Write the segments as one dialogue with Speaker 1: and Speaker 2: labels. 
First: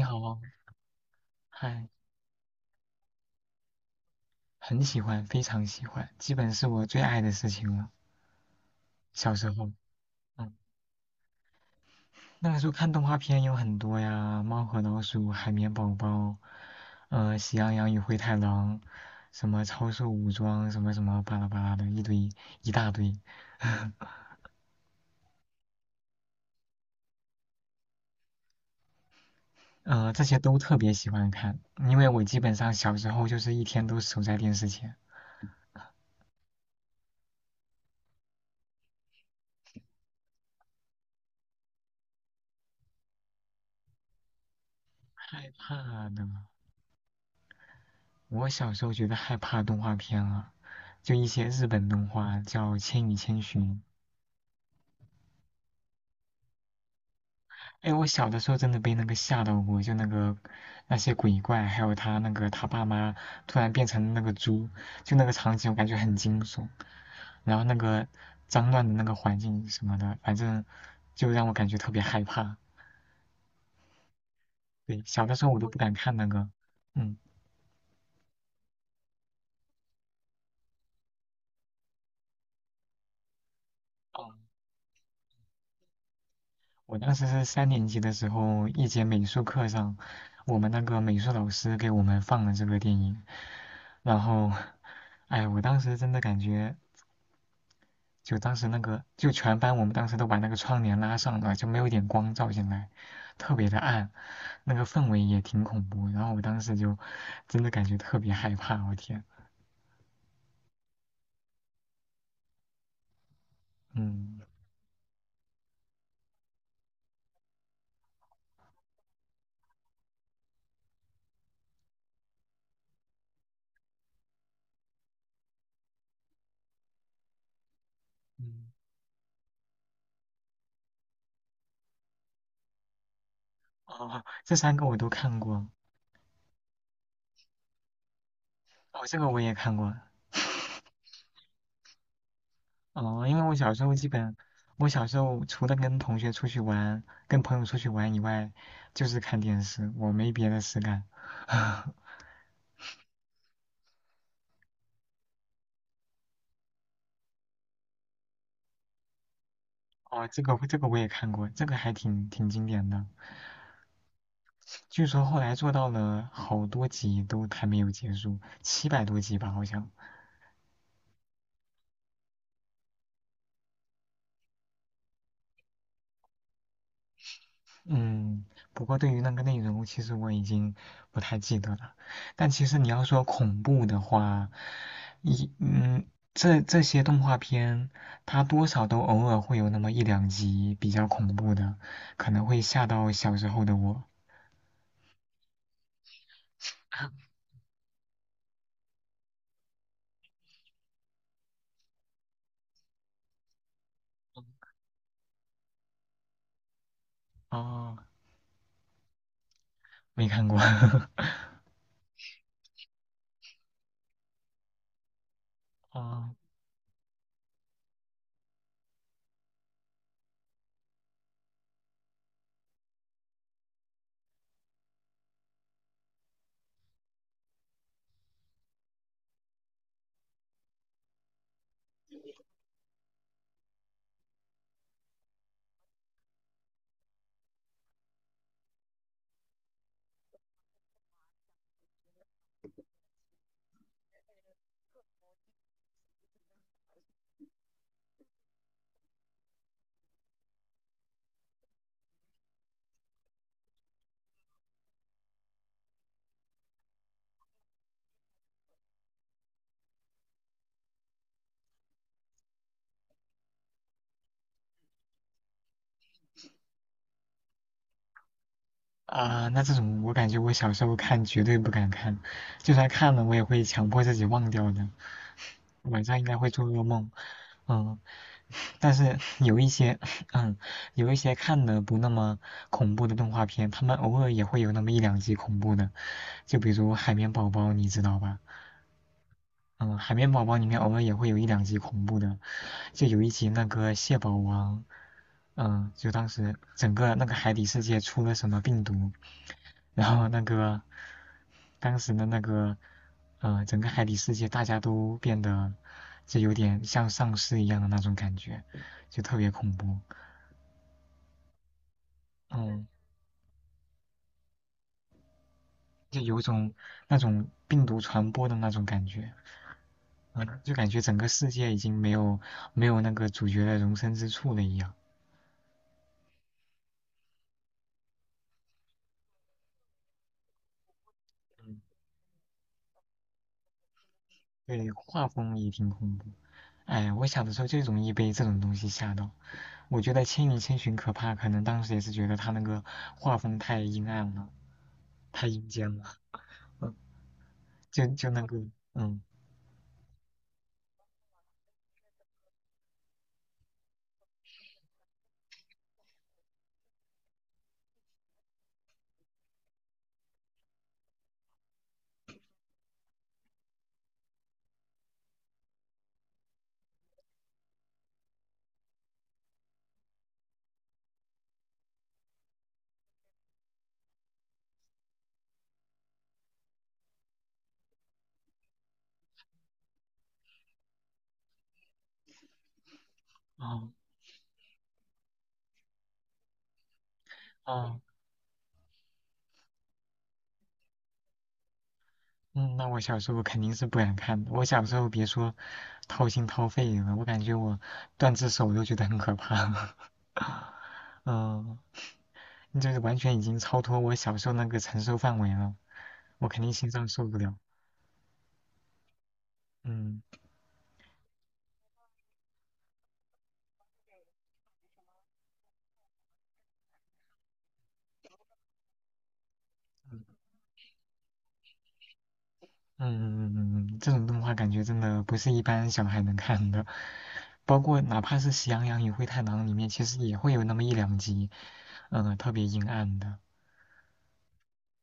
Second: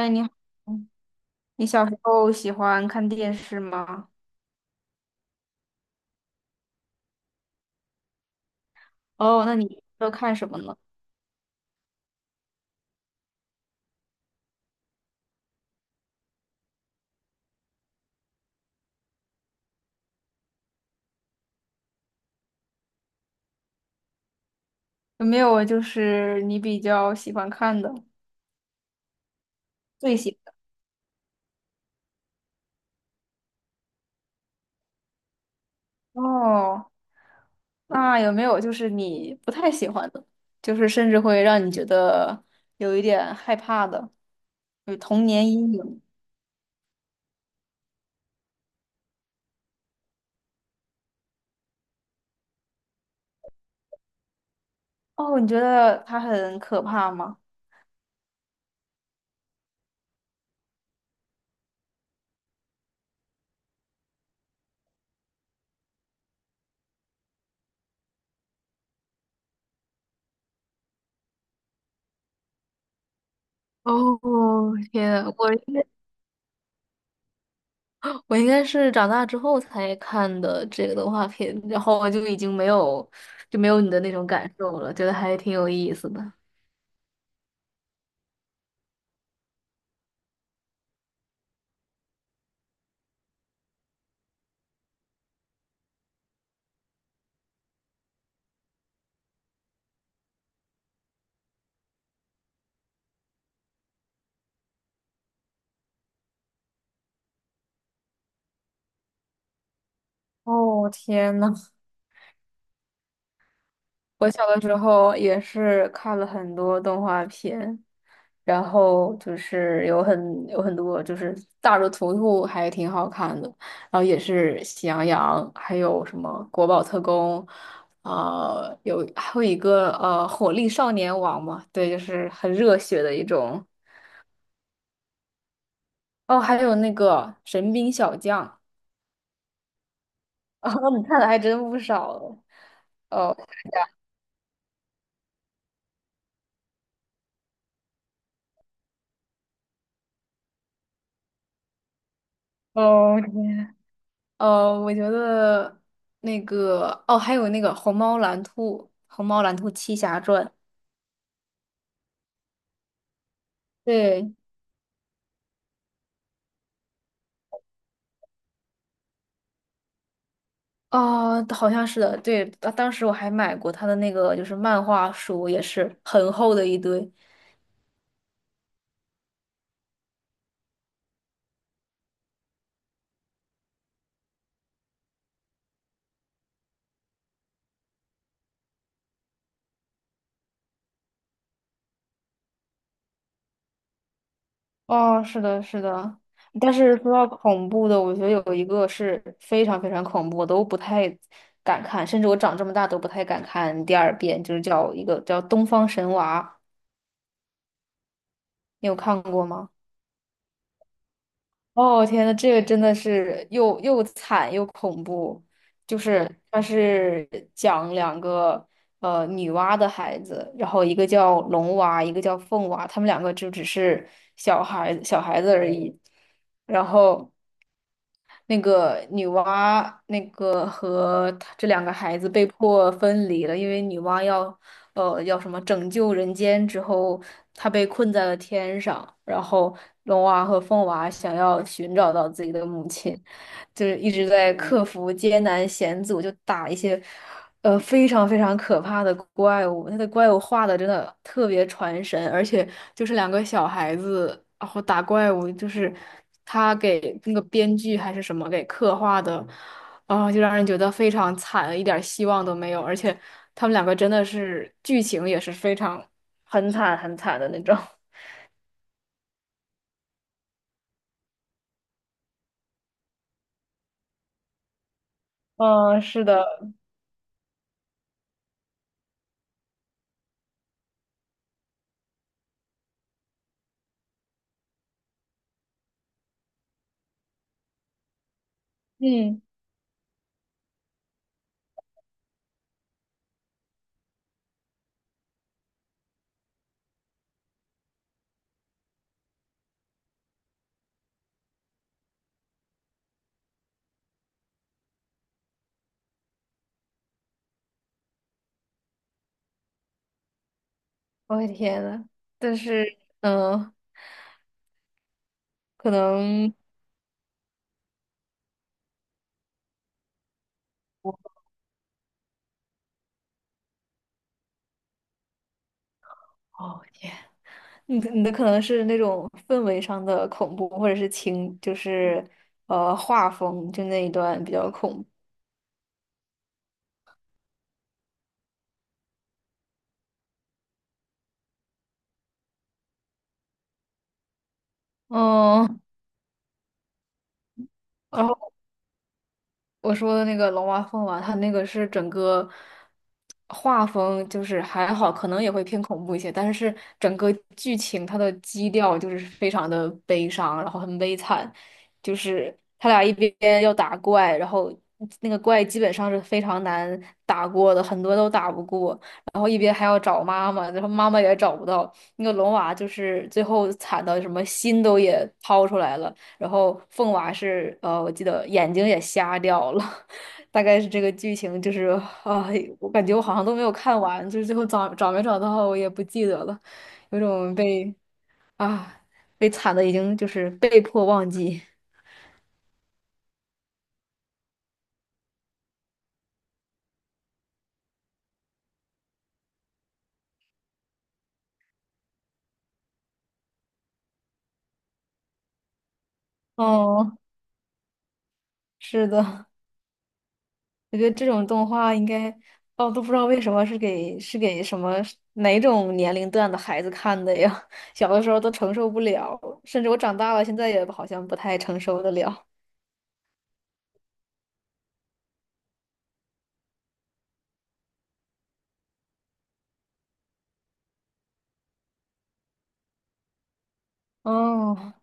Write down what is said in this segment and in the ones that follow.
Speaker 1: 你好
Speaker 2: 你好，
Speaker 1: 哦，
Speaker 2: 你小
Speaker 1: 嗨，
Speaker 2: 时候喜欢看电视吗？
Speaker 1: 很喜欢，非常喜欢，基本是我最爱的事情了。小
Speaker 2: 哦，
Speaker 1: 时
Speaker 2: 那
Speaker 1: 候，
Speaker 2: 你都看什
Speaker 1: 嗯，
Speaker 2: 么呢？
Speaker 1: 那个时候看动画片有很多呀，《猫和老鼠》《海绵宝宝》，《喜羊羊与灰太狼》，什么《超兽武装》，什么什么巴拉巴拉的一堆一大堆，
Speaker 2: 有没有就是你比较喜欢看的，最
Speaker 1: 这些
Speaker 2: 喜欢
Speaker 1: 都特别喜欢看，因为我基本上小时候就是一天都守在电视前。
Speaker 2: 的？哦，那有没有就是你不太喜欢的，就是甚至会让你觉得有一点害怕的，有童
Speaker 1: 害
Speaker 2: 年阴影？
Speaker 1: 怕的，我小时候觉得害怕动画片啊。就一些日本动画叫《千与千寻》。
Speaker 2: 哦，你觉得它很可怕吗？
Speaker 1: 哎，我小的时候真的被那个吓到过，就那个那些鬼怪，还有他那个他爸妈突然变成那个猪，就那个场景我感觉很惊悚。然后那个脏乱的那个环境什么的，反正就让我感觉特别害怕。
Speaker 2: 哦，
Speaker 1: 对，
Speaker 2: 天
Speaker 1: 小
Speaker 2: 啊，
Speaker 1: 的时
Speaker 2: 我
Speaker 1: 候我都不敢看那个，嗯。
Speaker 2: 我应该是长大之后才看的这个动画片，然后我就已经没有你的那种感受了，觉得还挺有意思的。
Speaker 1: 我当时是三年级的时候，一节美术课上，我们那个美术老师给我们放了这个电影，然后，哎，我当时真的感觉，就当时那个，就全班我们当时都把那个窗帘拉上了，就没有一点光照进来，特别的暗，那个氛围也挺恐怖，然后我当时就真的感觉特别害怕，我天，
Speaker 2: 哦，天呐，我
Speaker 1: 嗯，
Speaker 2: 小的时候也是看了很多动画片，然后就是有很多就是大热图图还挺好看的，然后也是喜羊羊，还有什么国宝特工，
Speaker 1: 嗯，
Speaker 2: 啊，有还有一个火力少年王嘛，对，就是很热血的一种。
Speaker 1: 哦，这三个我都看过，
Speaker 2: 哦，还有那个《神兵小将》。
Speaker 1: 哦，这个我也看过，
Speaker 2: 哦，你看的还真不少哦。
Speaker 1: 哦，因为我小时候基本，我小时候除了跟同学出去玩、跟朋友出去玩以外，就是看电视，我没别的事干。
Speaker 2: 哦，哦，天，我觉得那个，哦，还有那个《虹猫蓝兔》《虹猫蓝兔七侠
Speaker 1: 哦，这
Speaker 2: 传》。
Speaker 1: 个这个我也看过，这个还挺经典的。
Speaker 2: 对，
Speaker 1: 据说后来做到了好多集都还没有结束，700多集吧，好像。
Speaker 2: 哦，好像是的，对，当时我还买过他的那个就是漫画书，也是很厚的一堆。
Speaker 1: 嗯，不过对于那个内容，其实我已经不太记得了。但其实你要说恐怖的话，一嗯，这些动画片，它多少都偶尔会有那么一两集比较恐怖的，可能会吓到小时候的我。
Speaker 2: 哦，是的，是的，但是说到恐怖的，我觉得有一个是非常非常恐怖，我都不太敢看，甚至我长这么大都不太敢看第二遍，就是叫一个叫《东方神娃》，
Speaker 1: 哦，
Speaker 2: 你有看过吗？
Speaker 1: 没看过。
Speaker 2: 哦，天呐，这个真的是又惨又恐怖，就是
Speaker 1: 哦，
Speaker 2: 它是讲两个女娲的孩子，然后一个叫龙娃，一个叫凤娃，他们两个就只是小孩子而已。然后那个女娲那个和她这两个孩子被迫分离了，因为女娲要叫什么拯救人间之后，他被困在了天上，然后龙娃和凤娃想要寻找到自己的母亲，就是一直在克服艰难险阻，就打一些非常非常可怕的怪物。他的怪物画的真的特别传神，而且就是两个小孩子，然后打怪物，就是他给那个编剧还是什么给刻画的，就让人觉得非常惨，一点儿希望都没有，而且他们两个真的是剧情也是非常很惨的那种。
Speaker 1: 啊，那这种我感觉我小时候看绝对不敢看，就算看了我也会强迫自己忘掉的，
Speaker 2: 嗯，
Speaker 1: 晚上应
Speaker 2: 是
Speaker 1: 该会做
Speaker 2: 的，
Speaker 1: 噩梦。嗯，但是有一些，嗯，有一些看的不那么恐怖的动画片，他们偶尔也会有那么一两集恐怖的，就比如《海绵宝宝》，你知道吧？
Speaker 2: 嗯，
Speaker 1: 嗯，《海绵宝宝》里面偶尔也会有一两集恐怖的，就有一集那个蟹堡王，就当时整个那个海底世界出了什么病毒。然后那个当时的那个整个海底世界大家都变得就有点像丧尸一样的那种感觉，就特别恐怖，
Speaker 2: 我的天呐，但
Speaker 1: 嗯，
Speaker 2: 是嗯，可
Speaker 1: 就有
Speaker 2: 能
Speaker 1: 种那种病毒传播的那种感觉，嗯，就感觉整个世界已经没有那个主角的容身之处了一样。
Speaker 2: 哦，你的可能是那种氛围上的恐怖，或者是情，就是画风，就那一段比较
Speaker 1: 对，
Speaker 2: 恐怖。
Speaker 1: 画风也挺恐怖。哎，我小的时候就容易被这种东西吓到。我觉得《千与千寻》可怕，可能当时也是觉得它那个画风太阴暗了。太阴
Speaker 2: 嗯。
Speaker 1: 间了，嗯，就那个，嗯，
Speaker 2: 我说的那个龙娃凤娃，他那个是整个画风就是还好，可能也会偏恐怖一些，但是整个剧情它的基调就是非常的悲伤，然后很悲惨，就是他俩一边要打怪，然后那个怪基本上是非常难打过的，很多都打不过，然后一边还要找妈妈，然后妈妈也找不到，那个龙娃就是最后惨到什么心都也掏出来了。然后凤娃是我记得眼睛也瞎掉了，大概是这个剧情，就是啊、我感觉我好像都没有
Speaker 1: 哦
Speaker 2: 看完，就是最后找没找到我也不记得了，有种被
Speaker 1: 哦，
Speaker 2: 啊被惨的已经就是被迫忘记。
Speaker 1: 嗯，那我小时候肯定是不敢看的。我小时候别说掏心掏肺了，我感觉我断只手都觉得很可怕。嗯，就是完全已经超脱我小时候那个承受范围了，我肯定心脏
Speaker 2: 哦，
Speaker 1: 受不了。
Speaker 2: 是的，
Speaker 1: 嗯
Speaker 2: 我觉得这种动画应该，哦，都不知道为什么是给什么哪种年龄段的孩子看的呀？小的时候都承受不了，甚至我长大
Speaker 1: 嗯
Speaker 2: 了现在也好像不太承受得了。
Speaker 1: 嗯这种动画感觉真的不是一般小孩能看的，包括哪怕是《喜羊羊与灰太狼》里面，其实也会有那么一两集，特别阴暗的。
Speaker 2: 哦。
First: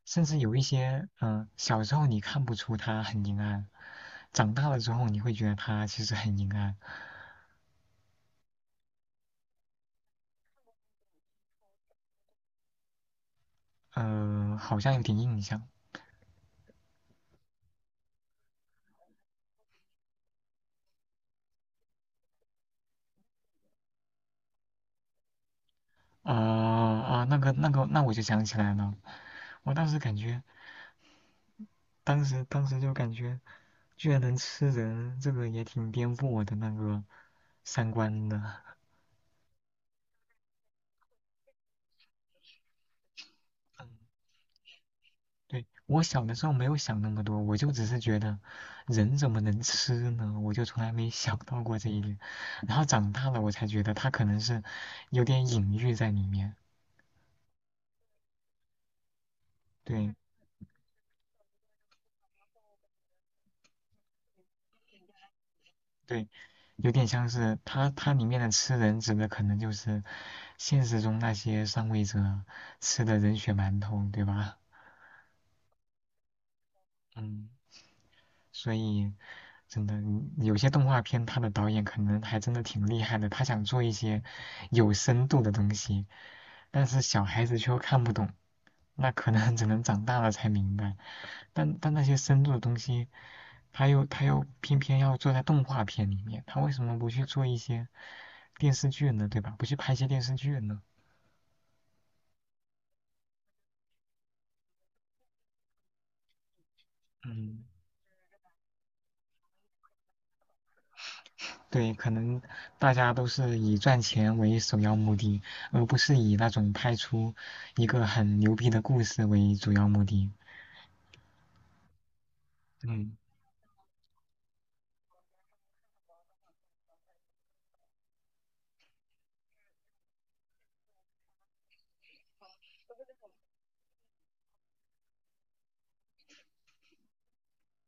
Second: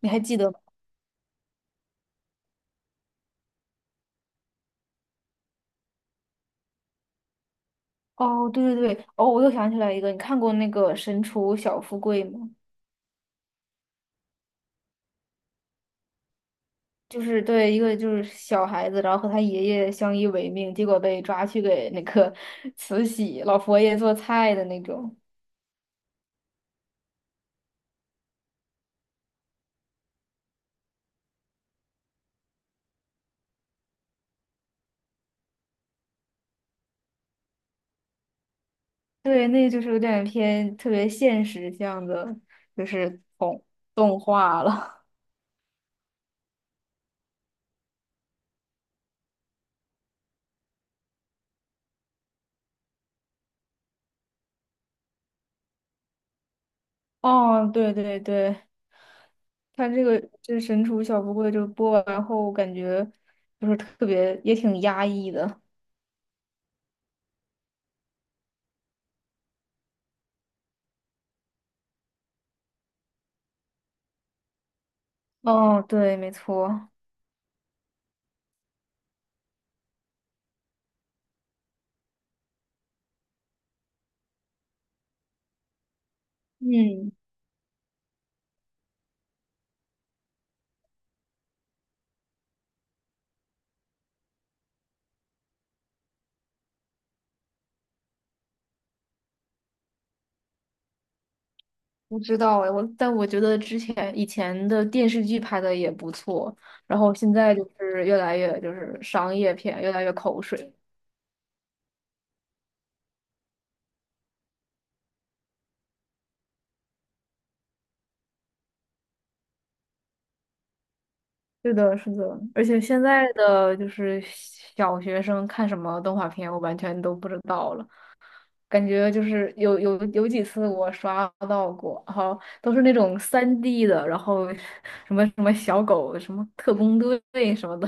Speaker 2: 你还
Speaker 1: 甚
Speaker 2: 记
Speaker 1: 至
Speaker 2: 得
Speaker 1: 有
Speaker 2: 吗？
Speaker 1: 一些，小时候你看不出它很阴暗，长大了之后你会觉得它其实很阴暗，
Speaker 2: 哦，对对对，哦，我又想起来一个，你看过那个《神厨小富贵》吗？
Speaker 1: 好像有点印象。
Speaker 2: 就是对一个就是小孩子，然后和他爷爷相依为命，结果被抓去给那个 慈禧老佛爷做菜的那种。
Speaker 1: 啊、啊，那我就想起来了，我当时感觉，当时就感觉，居然能吃人，这个也挺颠覆我的那个三观的。
Speaker 2: 对，那就是有点偏特别现实向的，就是动动画了。
Speaker 1: 对，我小的时候没有想那么多，我就只是觉得人怎么能吃呢？我就从来没想到过这一点。然后长大了，我才觉得它可能是有点隐喻在里面。
Speaker 2: 哦，对对对，看这
Speaker 1: 对
Speaker 2: 个这《神厨小富贵》就播完后，感觉就是特别也挺压抑的。
Speaker 1: 对，有点像是它里面的吃人指的可能就是现实中那些上位者吃的人血馒头，对吧？
Speaker 2: 哦，对，没错。
Speaker 1: 嗯，所以真的有些动画片，它的导演可能还真的挺厉害的，他想做一些有深度的东西。但是
Speaker 2: 嗯，
Speaker 1: 小孩子却又看不懂，那可能只能长大了才明白。但那些深度的东西，他又偏偏要做在动画片里面，他为什么不去做一些电视剧呢？对吧？不去拍一些电视剧呢？
Speaker 2: 不知道哎，我觉得之前以前的电视剧拍的也不错，然后现在
Speaker 1: 嗯，
Speaker 2: 就是商业片，越来越口水。
Speaker 1: 对，可能大家都是以赚钱为首要目的，而不是以那种拍出一个很牛逼的故事为主要目的。
Speaker 2: 是的，是的，而且现
Speaker 1: 嗯。
Speaker 2: 在的就是小学生看什么动画片，我完全都不知道了。感觉就是有几次我刷到过，然后都是那种三 d 的，然后什么什么小狗、什么特工队什么的，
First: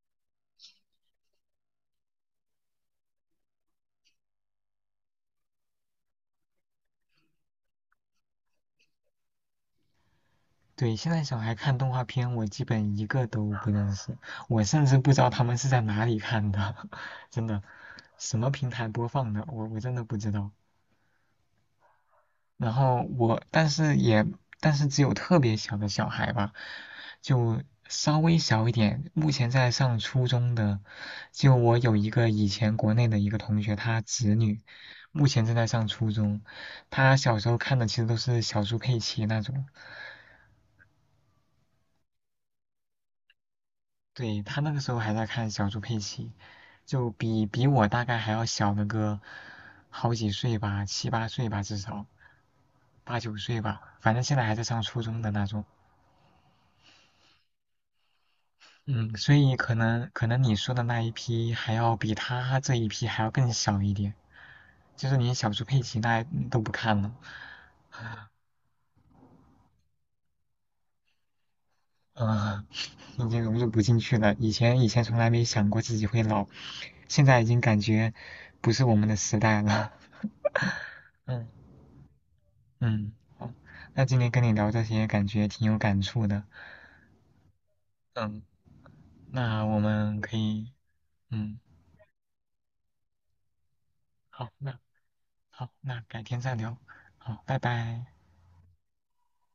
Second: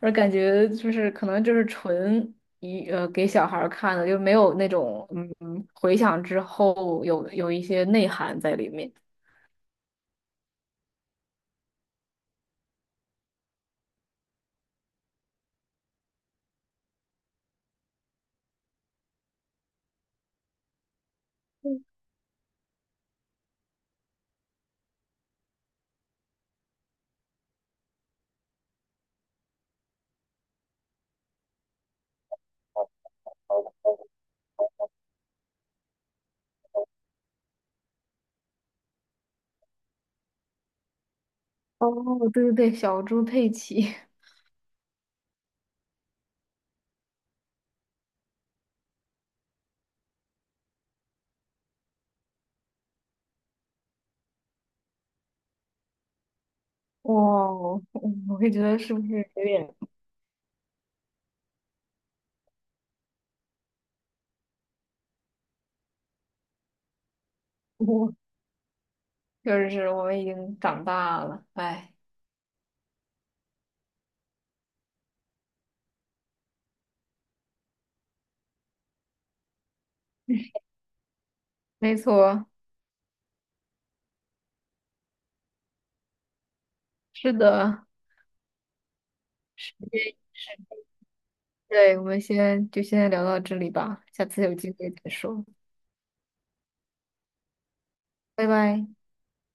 Speaker 2: 而感觉就是可能就是纯给小孩儿看的，就没有那种回想之后有一些内涵在里面。
Speaker 1: 对，现在小孩看动画片，我基本一个都不认识，我甚至不知道他们是在哪里看的，真的，什么平台播放的，我真的不知道。然后我，但是只有特别小的小孩吧，就稍微小一点，目前在上初中的，就我有一个以前国内的一个同学，他侄女，目前正在上初中，他小时候看的其实都是小猪佩奇那种。
Speaker 2: 哦，对对对，小猪佩奇。
Speaker 1: 对，他那个时候还在看小猪佩奇，就比我大概还要小那个好几岁吧，七八岁吧，至少八九岁吧，反正现在还在上初中的那种。
Speaker 2: 哇哦，我会觉得是不
Speaker 1: 嗯，
Speaker 2: 是
Speaker 1: 所
Speaker 2: 有
Speaker 1: 以可
Speaker 2: 点，
Speaker 1: 能可能你说的那一批还要比他这一批还要更小一点，就是连小猪佩奇那都不看了，
Speaker 2: 就是我们已经长大了，哎，
Speaker 1: 嗯、已经融入不进去了。以前从来没想过自己会老，现在已经感觉不是我们的时代了。嗯。
Speaker 2: 没错，
Speaker 1: 嗯，好，那今天跟你聊这些，感觉挺有感触的。
Speaker 2: 是的。
Speaker 1: 嗯，那我们可以，嗯，
Speaker 2: 对，我们先聊到这里吧，下次
Speaker 1: 好，
Speaker 2: 有机
Speaker 1: 那
Speaker 2: 会再说，
Speaker 1: 好，那改天再聊。好，拜拜。
Speaker 2: 拜拜。